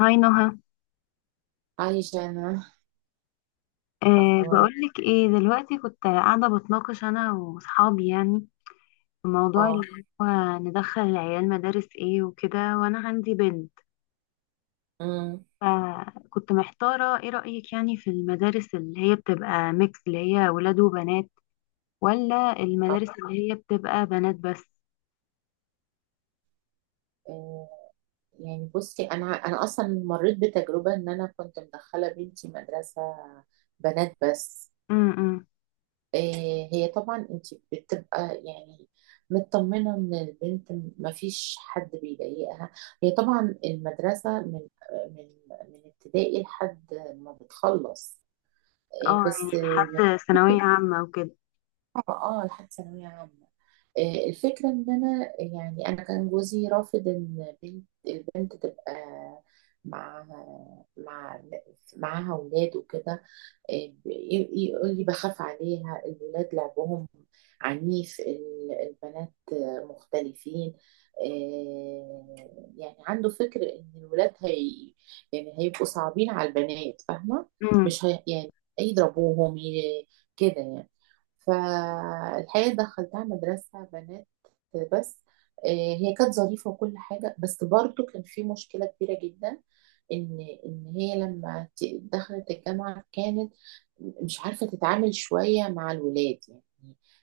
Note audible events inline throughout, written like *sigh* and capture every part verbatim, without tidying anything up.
هاي نهى. عايشة أنا. أه أخبارك؟ بقولك ايه دلوقتي؟ كنت قاعدة بتناقش أنا وصحابي، يعني في موضوع اللي اه. هو ندخل العيال مدارس ايه وكده، وأنا عندي بنت، امم فكنت محتارة ايه رأيك يعني في المدارس اللي هي بتبقى ميكس، اللي هي ولاد وبنات، ولا اه. المدارس اللي هي بتبقى بنات بس؟ آه، يعني بصي، أنا أنا أصلا مريت بتجربة إن أنا كنت مدخلة بنتي مدرسة بنات بس. امم آه، هي طبعا أنت بتبقى يعني مطمنة إن البنت مفيش حد بيضايقها. هي طبعا المدرسة من من من ابتدائي لحد ما بتخلص. آه، اه يعني بس آه، يعني لحد ثانوية عامة وكده. اه آه، لحد ثانوية عامة. آه، الفكرة إن أنا يعني أنا كان جوزي رافض إن بنت البنت تبقى مع مع معاها أولاد وكده. ي- يقول لي بخاف عليها، الولاد لعبهم عنيف، ال- البنات مختلفين. آه، يعني عنده فكر ان الولاد هي يعني هيبقوا صعبين على البنات، فاهمة؟ امم مش هي يعني يضربوهم ي- كده يعني. فالحقيقة دخلتها مدرسة بنات بس. آه، هي كانت ظريفة وكل حاجة، بس برضو كان في مشكلة كبيرة جدا، ان ان هي لما ت- دخلت الجامعه كانت مش عارفة تتعامل شوية مع الولاد يعني.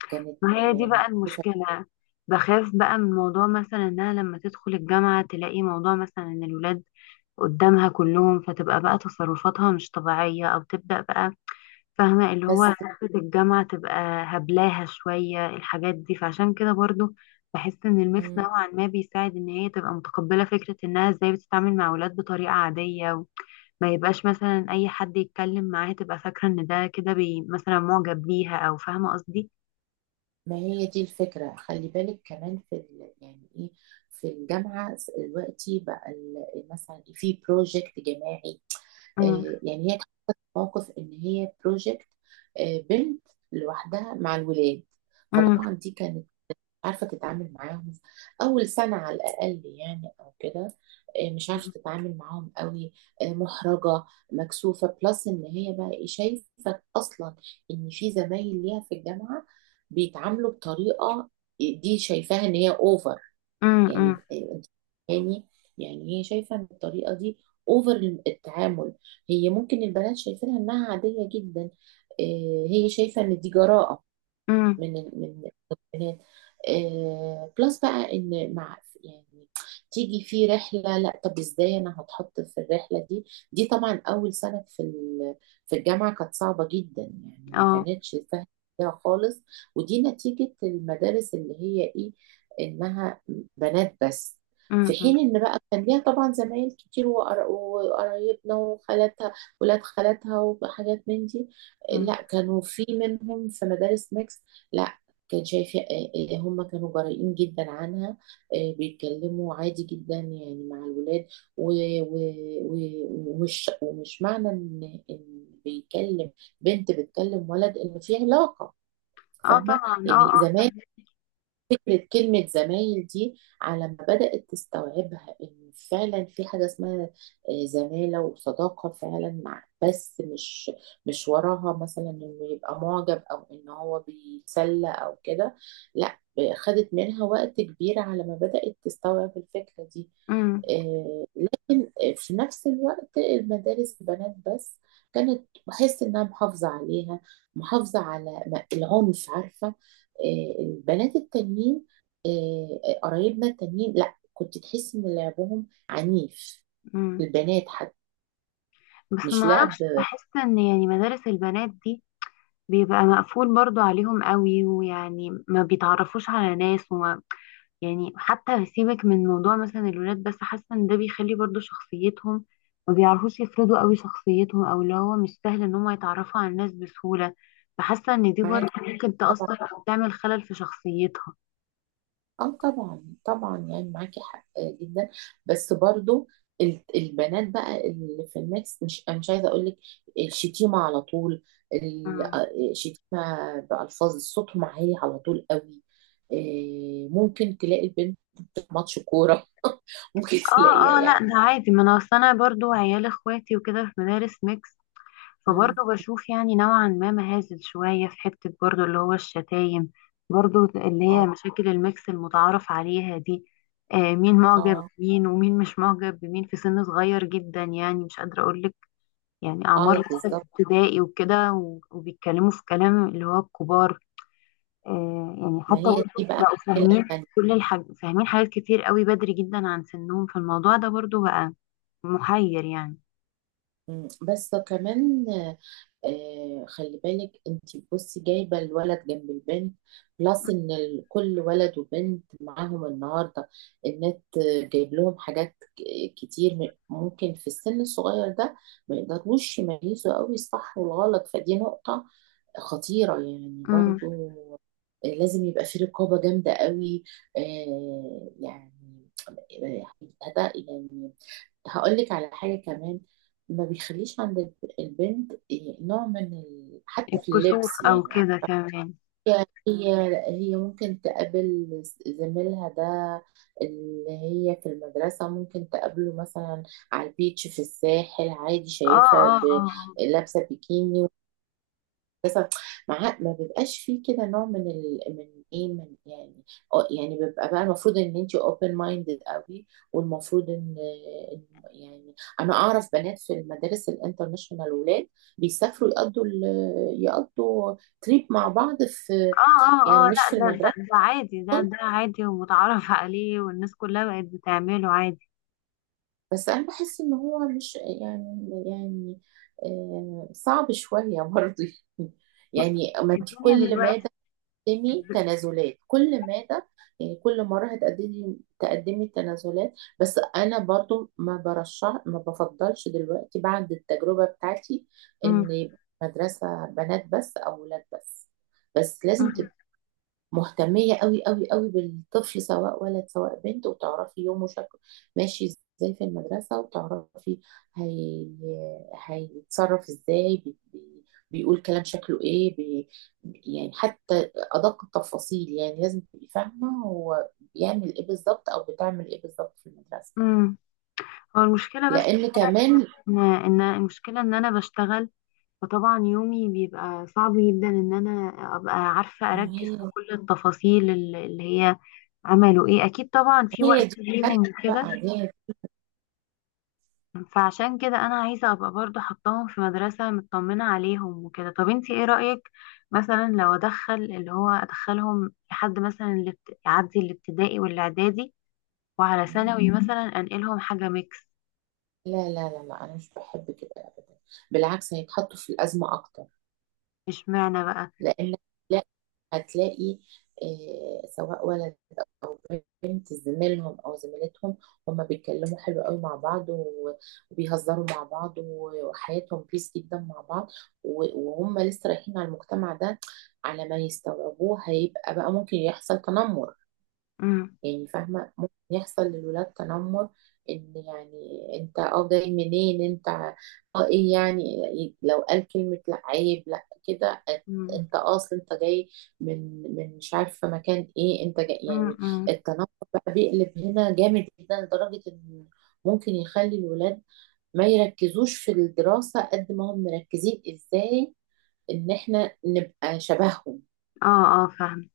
كانت ما هي دي يعني، بقى المشكلة، بخاف بقى من موضوع مثلا انها لما تدخل الجامعة تلاقي موضوع مثلا ان الولاد قدامها كلهم، فتبقى بقى تصرفاتها مش طبيعية أو تبدأ بقى فاهمة اللي بس هو حتة الجامعة تبقى هبلاها شوية الحاجات دي. فعشان كده برضو بحس إن الميكس نوعا ما بيساعد إن هي تبقى متقبلة فكرة إنها إزاي بتتعامل مع أولاد بطريقة عادية، وما يبقاش مثلا أي حد يتكلم معاها تبقى فاكرة إن ده كده بي مثلا معجب بيها، أو فاهمة قصدي؟ ما هي دي الفكرة. خلي بالك كمان في ال... يعني ايه، في الجامعة دلوقتي بقى ال- مثلا في بروجكت جماعي. أمم، آه، يعني هي كانت موقف ان هي بروجكت، بنت لوحدها مع الولاد. أمم، فطبعا دي كانت عارفة تتعامل معاهم أول سنة على الأقل يعني أو كده. إيه، مش عارفة تتعامل معاهم قوي. إيه، محرجة، مكسوفة بلس. إن هي بقى إيه، شايفة أصلا إن في زمايل ليها في الجامعة بيتعاملوا بطريقة دي شايفاها إن هي أوفر. أمم، أمم، يعني إيه، أنت يعني، يعني هي شايفة إن الطريقة دي أوفر التعامل. هي ممكن البنات شايفينها إنها عادية جدا، إيه، هي شايفة إن دي جراءة أمم، من ال- من البنات آه بلس بقى ان مع يعني تيجي في رحله، لا طب ازاي انا هتحط في الرحله دي. دي طبعا اول سنه في ال- في الجامعه كانت صعبه جدا يعني، ما أه. كانتش سهله فيها خالص. ودي نتيجه المدارس اللي هي ايه، انها بنات بس. في أمم، حين ان بقى كان ليها طبعا زمايل كتير، وقر- وقرايبنا وخالاتها، ولاد خالاتها وحاجات من دي. أمم. لا، كانوا في منهم في مدارس ميكس. لا، كان شايفة آه، آه، هم كانوا جريئين جدا عنها. آه، بيتكلموا عادي جدا يعني مع الولاد، و- و- و- ومش ومش معنى ان إن بيكلم بنت بتكلم ولد ان في علاقة. أه فاهمة طبعا، أه أه يعني؟ زمان فاهمة. فكرة كلمة زمايل دي على ما بدأت تستوعبها إن فعلا في حاجة اسمها آه، زمالة وصداقة فعلا، مع بس مش مش وراها مثلا إنه يبقى معجب أو إن هو بيتسلى أو كده. لا، خدت منها وقت كبير على ما بدأت تستوعب الفكرة دي. أمم، آه، في نفس الوقت المدارس بنات بس كانت بحس انها محافظة عليها، محافظة على م- العنف، عارفة؟ آه، البنات التانيين آه، آه، قرايبنا التانيين، لا كنت تحس ان لعبهم عنيف، أمم. البنات حتى بس مش ما لعب. اعرفش، بحس ان يعني مدارس البنات دي بيبقى مقفول برضو عليهم قوي، ويعني ما بيتعرفوش على ناس، وما يعني حتى سيبك من موضوع مثلا الولاد، بس حاسه ان ده بيخلي برضو شخصيتهم ما بيعرفوش يفرضوا قوي شخصيتهم، او اللي هو مش سهل ان هم يتعرفوا على الناس بسهوله. فحاسه ان دي برضو معاك ممكن تأثر او تعمل خلل في شخصيتها. اه، طبعا طبعا يعني معاكي حق جدا. بس برضو ال- البنات بقى اللي في الميكس، مش أنا مش عايزه اقول لك الشتيمه على طول، ال- مم. آه، الشتيمه بالفاظ، صوتهم عالي على طول قوي. آه، ممكن تلاقي البنت في ماتش كوره *laughs* ممكن اه تلاقيها اه لا، ده يعني. عادي، ما انا اصل انا برضو عيال اخواتي وكده في مدارس ميكس، مم، فبرضه بشوف يعني نوعا ما مهازل شوية في حتة برضه اللي هو الشتايم، برضه اللي هي اه مشاكل الميكس المتعارف عليها دي. آه مين معجب اه بمين ومين مش معجب بمين في سن صغير جدا، يعني مش قادرة أقولك، يعني أعمار اه، لسه في بالظبط. ابتدائي وكده و- وبيتكلموا في كلام اللي هو الكبار. آه يعني ما حتى هي دي برضه بقى بقوا المشكله فاهمين، الثانيه. كل الحاج فاهمين حاجات كتير قوي بدري جدا عن سنهم، فالموضوع ده برضه بقى محير يعني. بس كمان آه، خلي بالك انت، بصي، جايبه الولد جنب البنت بلس ان ال- كل ولد وبنت معاهم النهارده النت، جايب لهم حاجات ك- كتير، م- ممكن في السن الصغير ده ما يقدروش يميزوا قوي الصح والغلط. فدي نقطه خطيرة يعني امم برضو. آه، لازم يبقى في رقابة جامدة قوي. آه، يعني آه، هت- يعني هقول لك على حاجة كمان، ما بيخليش عند الب- البنت نوع من ال... حتى في الكسوف اللبس أو يعني. كده كمان. هي هي هي ممكن تقابل زميلها ده اللي هي في المدرسة ممكن تقابله مثلا على البيتش في الساحل عادي، اه شايفها اه ب- اه، لابسة بيكيني بس. مع ما بيبقاش فيه كده نوع من ال... من ايه، من يعني اه يعني بيبقى بقى، المفروض ان انت open minded قوي، والمفروض ان إن يعني انا اعرف بنات في المدارس الانترناشونال، ولاد بيسافروا يقضوا ال... يقضوا تريب مع بعض، في اه اه يعني اه، لا مش في ده ده المدرسة ده عادي، ده ده عادي ومتعارف عليه، والناس كلها بقت بتعمله عادي. بس. انا بحس ان هو مش يعني، يعني آه، صعب شوية برضه. *laughs* بص، يعني ما انت الدنيا كل دلوقتي. مادة تقدمي تنازلات، كل مادة يعني، كل مرة هتقدمي تقدمي تنازلات. بس أنا برضو ما برشح ما بفضلش دلوقتي بعد التجربة بتاعتي مم، إن يبقى مدرسة بنات بس أو ولاد بس. بس لازم مم، مهتمية قوي قوي قوي بالطفل، سواء ولد سواء بنت، وتعرفي يومه شكله ماشي ازاي في المدرسة، وتعرفي هي... هيتصرف ازاي بي... بي... بيقول كلام شكله ايه بي... يعني حتى أدق التفاصيل، يعني لازم تبقي فاهمة هو بيعمل ايه بالظبط أو بتعمل ايه بالظبط في المدرسة. مم. هو المشكلة بس لأن كمان ان إن المشكلة ان انا بشتغل، فطبعا يومي بيبقى صعب جدا ان انا ابقى عارفة اركز في هي كل التفاصيل اللي اللي هي عملوا ايه، اكيد طبعا في هي وقت دي ليهم وكده. بقى هي. فعشان كده انا عايزه ابقى برضو حطاهم في مدرسه مطمنه عليهم وكده. طب انتي ايه رايك مثلا لو ادخل اللي هو ادخلهم لحد مثلا اللي بت- يعدي الابتدائي والاعدادي وعلى ثانوي، مم، مثلا انقلهم حاجه ميكس؟ لا لا لا لا، أنا مش بحب كده أبدا، بالعكس هيتحطوا في الأزمة أكتر. اشمعنى بقى؟ لان، لا، هتلاقي آه، سواء ولد او بنت، زميلهم او زميلتهم، هما بيتكلموا حلو قوي مع بعض، و- وبيهزروا مع بعض، و- وحياتهم بيس جدا مع بعض، و- وهم لسه رايحين على المجتمع ده، على ما يستوعبوه هيبقى بقى ممكن يحصل تنمر. امم يعني فاهمة؟ ممكن يحصل للولاد تنمر، ان يعني، انت اه جاي منين انت، اه ايه يعني، لو قال كلمة لا عيب لا كده. امم انت آه، اصل انت جاي من من مش عارفة مكان ايه انت جاي يعني. امم التنمر بقى بيقلب هنا جامد جدا لدرجة ان ممكن يخلي الولاد ما يركزوش في الدراسة قد ما هم مركزين ازاي ان احنا نبقى شبههم. اه اه فاهم.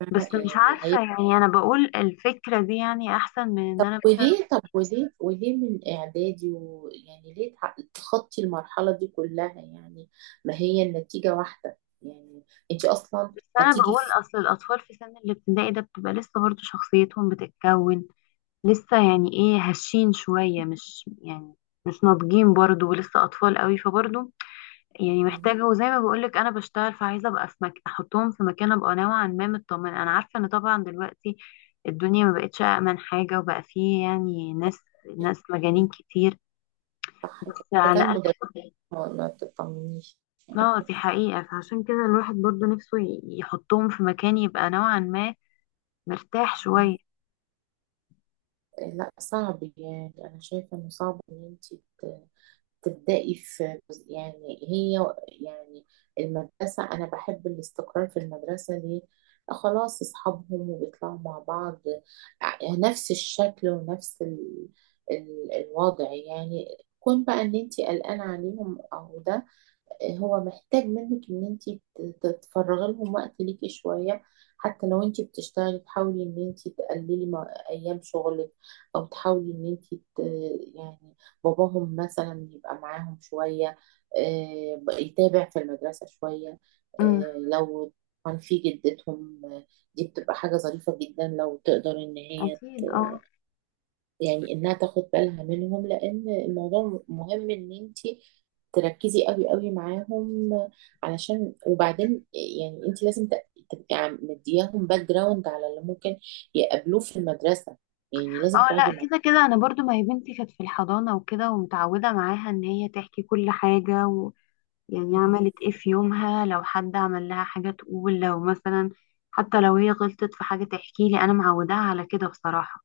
فاهمة بس مش يعني؟ عارفه، يعني انا بقول الفكره دي يعني احسن من ان طب انا مثلا، وليه، طب وليه وليه من اعدادي؟ ويعني ليه تع- تخطي المرحله دي كلها يعني؟ ما هي النتيجه واحده يعني، انت اصلا بس انا هتيجي بقول في اصل الاطفال في سن الابتدائي ده بتبقى لسه برضو شخصيتهم بتتكون، لسه يعني ايه، هشين شوية، مش يعني مش ناضجين برضو ولسه أطفال قوي. فبرضو يعني *laughs* مم. محتاجة، وزي ما بقولك أنا بشتغل، فعايزة أبقى في مك... أحطهم في مكان أبقى نوعا ما مطمنة. أنا عارفة إن طبعا دلوقتي الدنيا ما بقتش أأمن حاجة، وبقى فيه يعني ناس ناس مجانين كتير، صح بس كده، ده على كان الأقل مدرس. ما ما تطمنيش. اه دي حقيقة، فعشان كده الواحد برضو نفسه ي- يحطهم في مكان يبقى نوعا ما مرتاح شوية. مم. لا، صعب يعني. انا شايفه انه صعب ان انت تبدأي في جزء- يعني هي يعني المدرسة. أنا بحب الاستقرار في المدرسة، ليه؟ خلاص أصحابهم وبيطلعوا مع بعض، ع- نفس الشكل ونفس ال... ال... الوضع يعني. كون بقى إن أنتي قلقانة عليهم أو ده، هو محتاج منك ان انت تتفرغي لهم، وقت ليكي شويه. حتى لو انت بتشتغلي تحاولي ان انت تقللي مع- ايام شغلك، او تحاولي ان انت ت- يعني باباهم مثلا يبقى معاهم شويه، آه، ب- يتابع في المدرسه شويه. امم آه، لو كان في جدتهم آه، دي بتبقى حاجه ظريفه جدا لو تقدر ان هي أكيد اه. يعني انها تاخد بالها منهم. لان الموضوع مهم، ان انت تركزي قوي قوي معاهم. علشان وبعدين يعني انت لازم ت- تبقي عم- مدياهم باك جراوند على اللي ممكن يقابلوه في المدرسة، يعني لازم اه تقعدي لا، كده كده انا برضو، ما هي بنتي كانت في الحضانة وكده ومتعودة معاها ان هي تحكي كل حاجة و... يعني معاهم. عملت ايه في يومها، لو حد عمل لها حاجة تقول، لو مثلا حتى لو هي غلطت في حاجة تحكي لي، انا معوداها على كده بصراحة.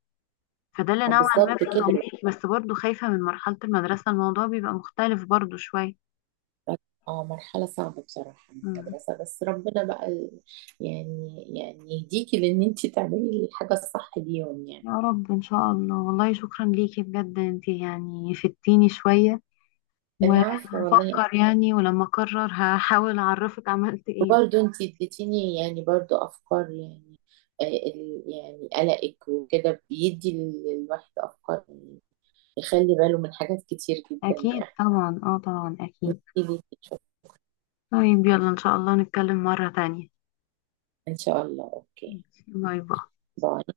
فده اللي آه، نوعا ما بالظبط في كده. تمريك، بس برضو خايفة من مرحلة المدرسة، الموضوع بيبقى مختلف برضو شوية. اه، مرحلة صعبة بصراحة من مم. المدرسة، بس ربنا بقى ال- يعني يعني يهديكي لان انت تعملي الحاجة الصح ليهم يعني. يا رب ان شاء الله. والله شكرا ليكي بجد، انتي يعني فدتيني شوية، العفو والله. وهفكر يعني، ولما اقرر هحاول اعرفك عملت ايه. برضه انت اديتيني يعني برضه افكار يعني. آه، ال- يعني قلقك وكده بيدي للواحد افكار يعني، يخلي باله من حاجات كتير جدا أكيد يعني. احكي طبعا، اه طبعا أكيد. لي شوف. طيب يلا إن شاء الله نتكلم مرة تانية. ان شاء الله. اوكي، باي باي. باي.